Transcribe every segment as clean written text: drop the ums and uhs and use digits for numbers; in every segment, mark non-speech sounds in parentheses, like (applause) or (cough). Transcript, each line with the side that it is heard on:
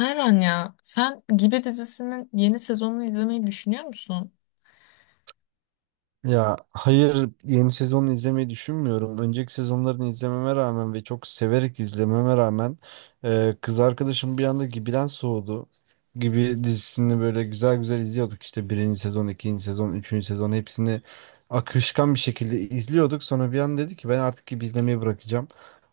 left: Erhan ya sen Gibi dizisinin yeni sezonunu izlemeyi düşünüyor musun?
right: Ya hayır yeni sezonu izlemeyi düşünmüyorum. Önceki sezonlarını izlememe rağmen ve çok severek izlememe rağmen kız arkadaşım bir anda Gibi'den soğudu. Gibi dizisini böyle güzel güzel izliyorduk. İşte birinci sezon, ikinci sezon, üçüncü sezon hepsini akışkan bir şekilde izliyorduk. Sonra bir an dedi ki ben artık Gibi izlemeyi bırakacağım.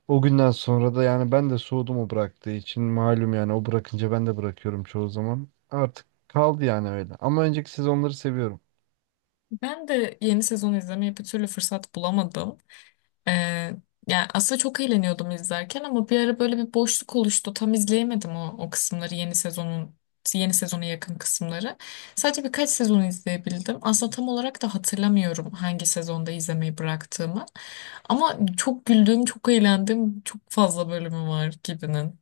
right: O günden sonra da yani ben de soğudum o bıraktığı için. Malum yani o bırakınca ben de bırakıyorum çoğu zaman. Artık kaldı yani öyle. Ama önceki sezonları seviyorum.
left: Ben de yeni sezonu izlemeye bir türlü fırsat bulamadım. Ee, Yani aslında çok eğleniyordum izlerken ama bir ara böyle bir boşluk oluştu. Tam izleyemedim o kısımları yeni sezonun yeni sezona yakın kısımları. Sadece birkaç sezonu izleyebildim. Aslında tam olarak da hatırlamıyorum hangi sezonda izlemeyi bıraktığımı. Ama çok güldüğüm, çok eğlendiğim çok fazla bölümü var Gibi'nin.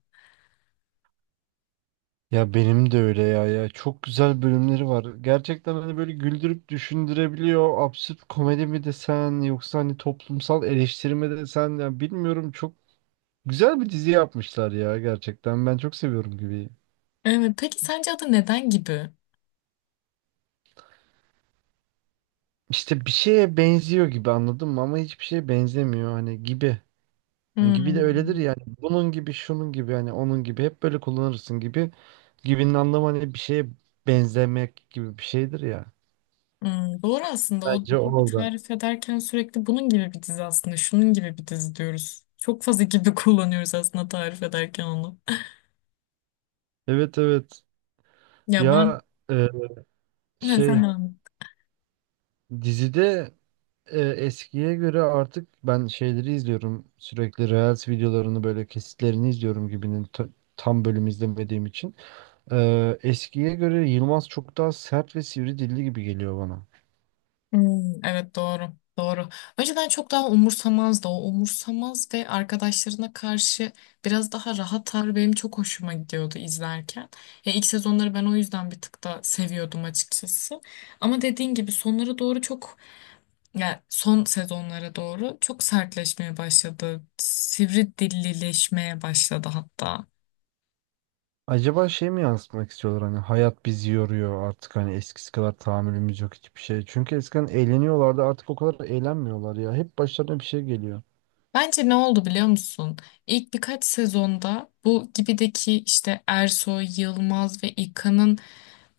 right: Ya benim de öyle ya ya çok güzel bölümleri var. Gerçekten hani böyle güldürüp düşündürebiliyor. Absürt komedi mi desen yoksa hani toplumsal eleştiri mi desen ya bilmiyorum çok güzel bir dizi yapmışlar ya gerçekten. Ben çok seviyorum gibi.
left: Evet, peki sence adı neden Gibi?
right: İşte bir şeye benziyor gibi anladın mı ama hiçbir şeye benzemiyor hani gibi. Hani gibi de öyledir
left: Hmm.
right: yani. Bunun gibi, şunun gibi hani onun gibi hep böyle kullanırsın gibi. Gibinin anlamı hani bir şeye benzemek gibi bir şeydir ya.
left: Hmm, doğru aslında o
right: Bence
left: bir
right: orada.
left: tarif ederken sürekli bunun gibi bir dizi aslında şunun gibi bir dizi diyoruz. Çok fazla gibi (laughs) kullanıyoruz aslında tarif ederken onu.
right: Evet, evet.
left: Ya ben
right: Ya e,
left: ne
right: şey
left: tamam.
right: dizide eskiye göre artık ben şeyleri izliyorum sürekli Reels videolarını böyle kesitlerini izliyorum gibinin tam bölüm izlemediğim için. Eskiye göre Yılmaz çok daha sert ve sivri dilli gibi geliyor bana.
left: Hmm, evet doğru. Doğru. Önceden çok daha umursamazdı, o umursamaz ve arkadaşlarına karşı biraz daha rahat tavrı benim çok hoşuma gidiyordu izlerken. Ya ilk sezonları ben o yüzden bir tık da seviyordum açıkçası. Ama dediğin gibi sonlara doğru çok, yani son sezonlara doğru çok sertleşmeye başladı. Sivri dillileşmeye başladı hatta.
right: Acaba şey mi yansıtmak istiyorlar hani hayat bizi yoruyor artık hani eskisi kadar tahammülümüz yok hiçbir şey. Çünkü eskiden eğleniyorlardı artık o kadar eğlenmiyorlar ya hep başlarına bir şey geliyor.
left: Bence ne oldu biliyor musun? İlk birkaç sezonda bu gibideki işte Ersoy, Yılmaz ve İlkan'ın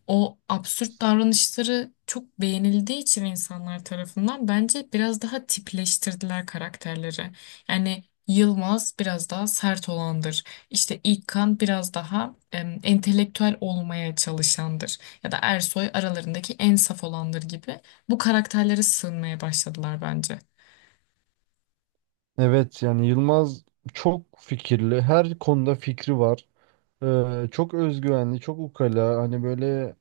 left: o absürt davranışları çok beğenildiği için insanlar tarafından bence biraz daha tipleştirdiler karakterleri. Yani Yılmaz biraz daha sert olandır. İşte İlkan biraz daha entelektüel olmaya çalışandır. Ya da Ersoy aralarındaki en saf olandır gibi. Bu karakterlere sığınmaya başladılar bence.
right: Evet yani Yılmaz çok fikirli her konuda fikri var. Çok özgüvenli, çok ukala, hani böyle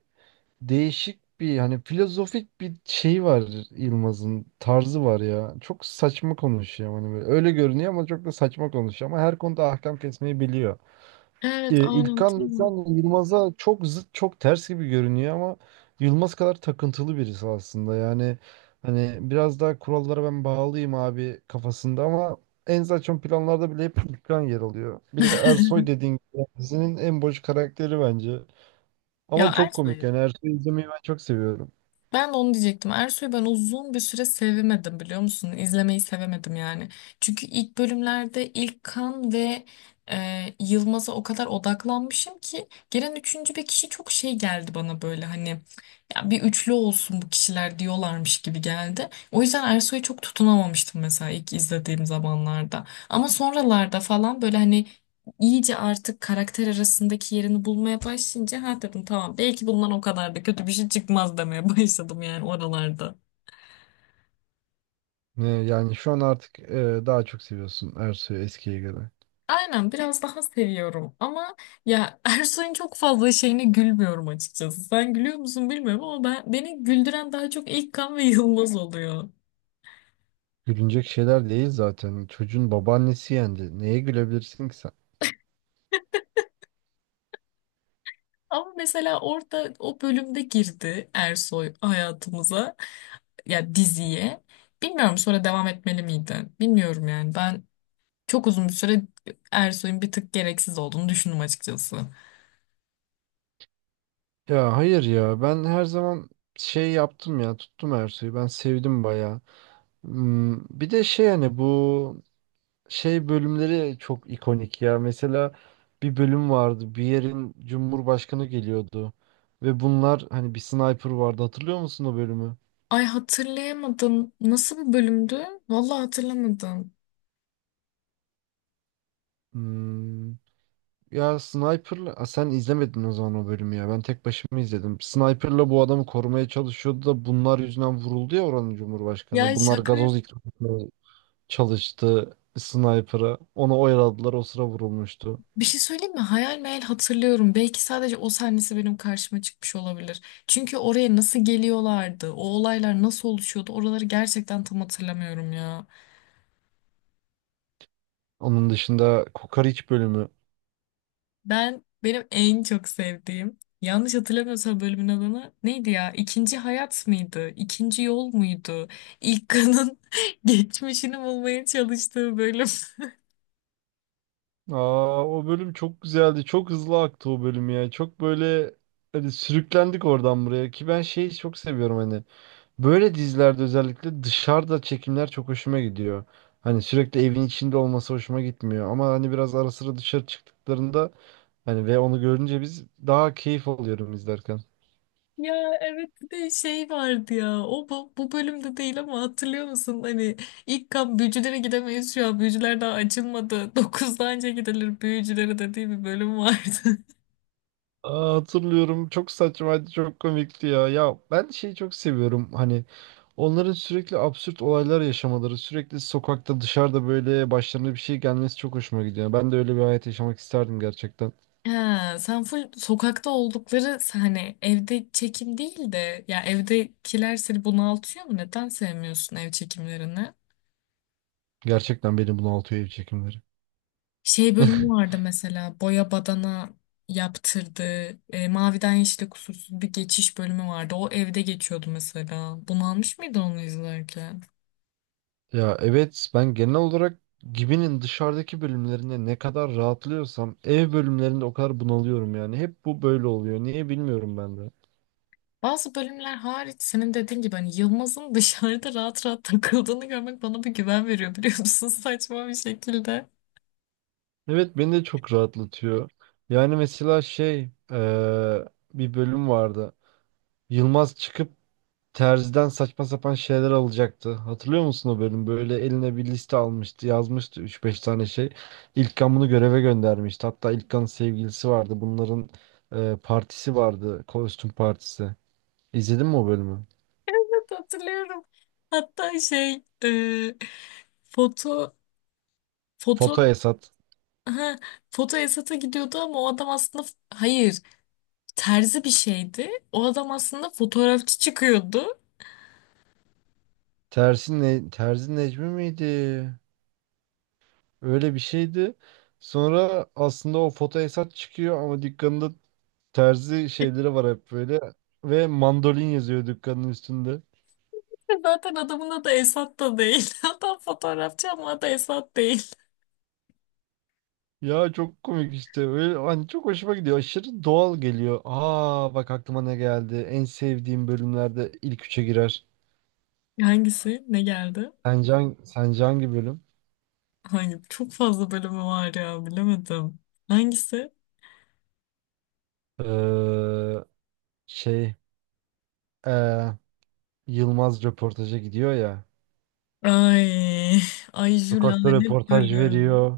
right: değişik bir hani filozofik bir şey var Yılmaz'ın tarzı var ya. Çok saçma konuşuyor hani böyle. Öyle görünüyor ama çok da saçma konuşuyor ama her konuda ahkam kesmeyi biliyor.
left: Evet, aynen değil
right: İlkan
left: mi?
right: sen Yılmaz'a çok zıt, çok ters gibi görünüyor ama Yılmaz kadar takıntılı birisi aslında. Yani hani biraz daha kurallara ben bağlıyım abi kafasında ama en saçma planlarda bile hep İlkan yer alıyor. Bir de
left: (laughs)
right: Ersoy dediğin gibi yani dizinin en boş karakteri bence.
left: Ya
right: Ama çok komik
left: Ersoy'u
right: yani Ersoy'u izlemeyi ben çok seviyorum.
left: ben de onu diyecektim. Ersoy'u ben uzun bir süre sevemedim biliyor musun? İzlemeyi sevemedim yani. Çünkü ilk bölümlerde ilk kan ve e, Yılmaz'a o kadar odaklanmışım ki gelen üçüncü bir kişi çok şey geldi bana böyle hani ya bir üçlü olsun bu kişiler diyorlarmış gibi geldi. O yüzden Ersoy'u çok tutunamamıştım mesela ilk izlediğim zamanlarda. Ama sonralarda falan böyle hani iyice artık karakter arasındaki yerini bulmaya başlayınca ha dedim tamam belki bundan o kadar da kötü bir şey çıkmaz demeye (laughs) başladım yani oralarda.
right: Yani şu an artık daha çok seviyorsun Ersoy'u eskiye göre.
left: Aynen biraz daha seviyorum ama ya Ersoy'un çok fazla şeyine gülmüyorum açıkçası. Sen gülüyor musun bilmiyorum ama ben beni güldüren daha çok İlkan ve Yılmaz oluyor.
right: Gülünecek şeyler değil zaten. Çocuğun babaannesi yendi. Neye gülebilirsin ki sen?
left: Ama mesela orada o bölümde girdi Ersoy hayatımıza, ya diziye. Bilmiyorum sonra devam etmeli miydi? Bilmiyorum yani. Ben çok uzun bir süre Ersoy'un bir tık gereksiz olduğunu düşündüm açıkçası.
right: Ya hayır ya ben her zaman şey yaptım ya tuttum Ersoy'u ben sevdim bayağı. Hmm, bir de şey hani bu şey bölümleri çok ikonik ya. Mesela bir bölüm vardı bir yerin cumhurbaşkanı geliyordu ve bunlar hani bir sniper vardı hatırlıyor musun o bölümü?
left: Ay hatırlayamadım. Nasıl bir bölümdü? Vallahi hatırlamadım.
right: Hmm, ya sniperla Aa, sen izlemedin o zaman o bölümü ya ben tek başıma izledim. Sniperla bu adamı korumaya çalışıyordu da bunlar yüzünden vuruldu ya oranın cumhurbaşkanı.
left: Ya
right: Bunlar
left: şaka.
right: gazoz ikramı çalıştı sniper'a. Onu oyaladılar o sıra vurulmuştu.
left: Bir şey söyleyeyim mi? Hayal meyal hatırlıyorum. Belki sadece o sahnesi benim karşıma çıkmış olabilir. Çünkü oraya nasıl geliyorlardı? O olaylar nasıl oluşuyordu? Oraları gerçekten tam hatırlamıyorum ya.
right: Onun dışında Kokoreç bölümü.
left: Benim en çok sevdiğim, yanlış hatırlamıyorsam, bölümün adını neydi ya? İkinci hayat mıydı? İkinci yol muydu? İlk kanın (laughs) geçmişini bulmaya çalıştığı bölüm. (laughs)
right: Aa o bölüm çok güzeldi. Çok hızlı aktı o bölüm ya. Çok böyle hani sürüklendik oradan buraya ki ben şeyi çok seviyorum hani. Böyle dizilerde özellikle dışarıda çekimler çok hoşuma gidiyor. Hani sürekli evin içinde olması hoşuma gitmiyor ama hani biraz ara sıra dışarı çıktıklarında hani ve onu görünce biz daha keyif alıyorum izlerken.
left: Ya evet bir de şey vardı ya o bu bölümde değil ama hatırlıyor musun hani ilk kan büyücülere gidemeyiz şu an büyücüler daha açılmadı (laughs) dokuzda anca gidilir büyücülere dediği bir bölüm vardı.
right: Aa, hatırlıyorum. Çok saçmaydı, çok komikti ya. Ya ben şeyi çok seviyorum. Hani onların sürekli absürt olaylar yaşamaları, sürekli sokakta, dışarıda böyle başlarına bir şey gelmesi çok hoşuma gidiyor. Ben de öyle bir hayat yaşamak isterdim gerçekten.
left: Ha, sen full sokakta oldukları, hani evde çekim değil de, ya evdekiler seni bunaltıyor mu? Neden sevmiyorsun ev çekimlerini?
right: Gerçekten beni bunaltıyor ev çekimleri.
left: Şey bölümü
right: (laughs)
left: vardı mesela boya badana yaptırdığı, maviden yeşile kusursuz bir geçiş bölümü vardı. O evde geçiyordu mesela. Bunalmış mıydın onu izlerken?
right: Ya evet ben genel olarak Gibi'nin dışarıdaki bölümlerinde ne kadar rahatlıyorsam ev bölümlerinde o kadar bunalıyorum yani. Hep bu böyle oluyor. Niye bilmiyorum ben de.
left: Bazı bölümler hariç senin dediğin gibi hani Yılmaz'ın (laughs) dışarıda rahat rahat takıldığını görmek bana bir güven veriyor biliyor musun? (laughs) Saçma bir şekilde.
right: Evet beni de çok rahatlatıyor. Yani mesela şey bir bölüm vardı. Yılmaz çıkıp terziden saçma sapan şeyler alacaktı. Hatırlıyor musun o bölüm? Böyle eline bir liste almıştı, yazmıştı üç beş tane şey. İlkan bunu göreve göndermişti. Hatta İlkan'ın sevgilisi vardı. Bunların partisi vardı. Kostüm partisi. İzledin mi o bölümü?
left: Evet, hatırlıyorum. Hatta şey foto foto
right: Foto Esat.
left: ha, foto Esat'a gidiyordu ama o adam aslında hayır, terzi bir şeydi. O adam aslında fotoğrafçı çıkıyordu.
right: Tersi ne, Terzi Necmi miydi? Öyle bir şeydi. Sonra aslında o foto Esat çıkıyor ama dükkanında Terzi şeyleri var hep böyle. Ve mandolin yazıyor dükkanın üstünde.
left: Zaten adamın adı Esat da değil. (laughs) Adam fotoğrafçı ama adı Esat değil.
right: Ya çok komik işte. Öyle, hani çok hoşuma gidiyor. Aşırı doğal geliyor. Aa bak aklıma ne geldi. En sevdiğim bölümlerde ilk üçe girer.
left: Hangisi? Ne geldi?
right: Sence, sence hangi bölüm?
left: Hangi? Çok fazla bölümü var ya bilemedim. Hangisi?
right: Ee, Şey ee, Yılmaz röportaja gidiyor ya.
left: Ay, ay şu
right: Sokakta
left: lanet
right: röportaj
left: bölüm.
right: veriyor.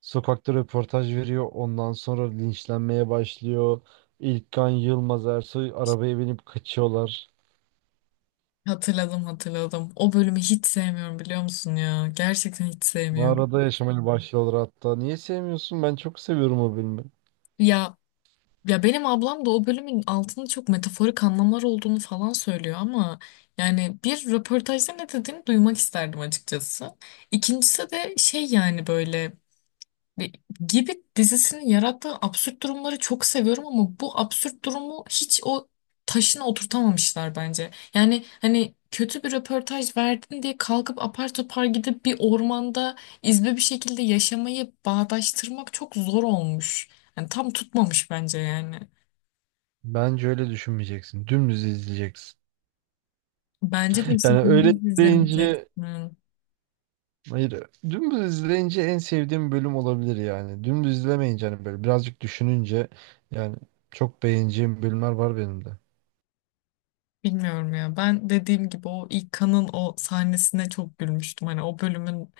right: Sokakta röportaj veriyor. Ondan sonra linçlenmeye başlıyor. İlkan Yılmaz Ersoy arabaya binip kaçıyorlar.
left: Hatırladım, hatırladım. O bölümü hiç sevmiyorum biliyor musun ya? Gerçekten hiç sevmiyorum.
right: Mağarada yaşamaya başlıyorlar hatta. Niye sevmiyorsun? Ben çok seviyorum o filmi.
left: Ya ya benim ablam da o bölümün altında çok metaforik anlamlar olduğunu falan söylüyor ama yani bir röportajda ne dediğini duymak isterdim açıkçası. İkincisi de şey, yani böyle ve gibi dizisinin yarattığı absürt durumları çok seviyorum ama bu absürt durumu hiç o taşına oturtamamışlar bence. Yani hani kötü bir röportaj verdin diye kalkıp apar topar gidip bir ormanda izbe bir şekilde yaşamayı bağdaştırmak çok zor olmuş. Yani tam tutmamış bence yani.
right: Bence öyle düşünmeyeceksin. Dümdüz izleyeceksin. (laughs)
left: Bence de
right: Yani
left: işte
right: öyle
left: dümdüz izlemeyeceksin.
right: izleyince hayır dümdüz izleyince en sevdiğim bölüm olabilir yani. Dümdüz izlemeyince hani böyle birazcık düşününce yani çok beğeneceğim bölümler var benim de.
left: Bilmiyorum ya. Ben dediğim gibi o ilk kanın o sahnesine çok gülmüştüm. Hani o bölümün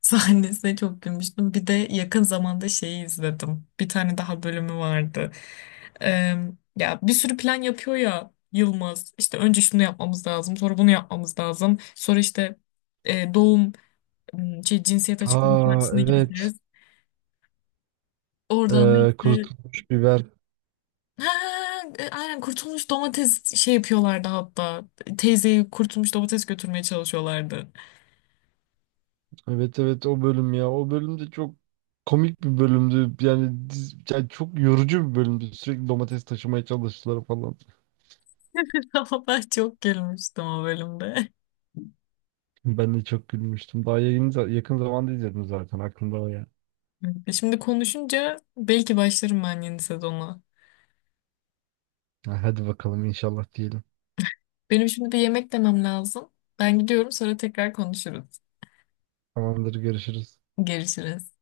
left: sahnesine çok gülmüştüm. Bir de yakın zamanda şeyi izledim. Bir tane daha bölümü vardı. Ee, Ya bir sürü plan yapıyor ya Yılmaz. İşte önce şunu yapmamız lazım, sonra bunu yapmamız lazım. Sonra işte e, doğum şey cinsiyet açıklama
right: Aa
left: partisine
right: evet.
left: gideceğiz. Oradan da işte
right: Kurutulmuş biber.
left: ha, aynen kurtulmuş domates şey yapıyorlardı hatta. Teyzeyi kurtulmuş domates götürmeye çalışıyorlardı.
right: Evet evet o bölüm ya. O bölüm de çok komik bir bölümdü. Yani, yani çok yorucu bir bölümdü. Sürekli domates taşımaya çalıştılar falan.
left: (laughs) Ama ben çok gülmüştüm o bölümde.
right: Ben de çok gülmüştüm. Daha yayını yakın zamanda izledim zaten. Aklımda o ya.
left: E şimdi konuşunca belki başlarım ben yeni sezona.
right: Ha, hadi bakalım inşallah diyelim.
left: Benim şimdi bir yemek demem lazım. Ben gidiyorum sonra tekrar konuşuruz.
right: Tamamdır görüşürüz.
left: Görüşürüz.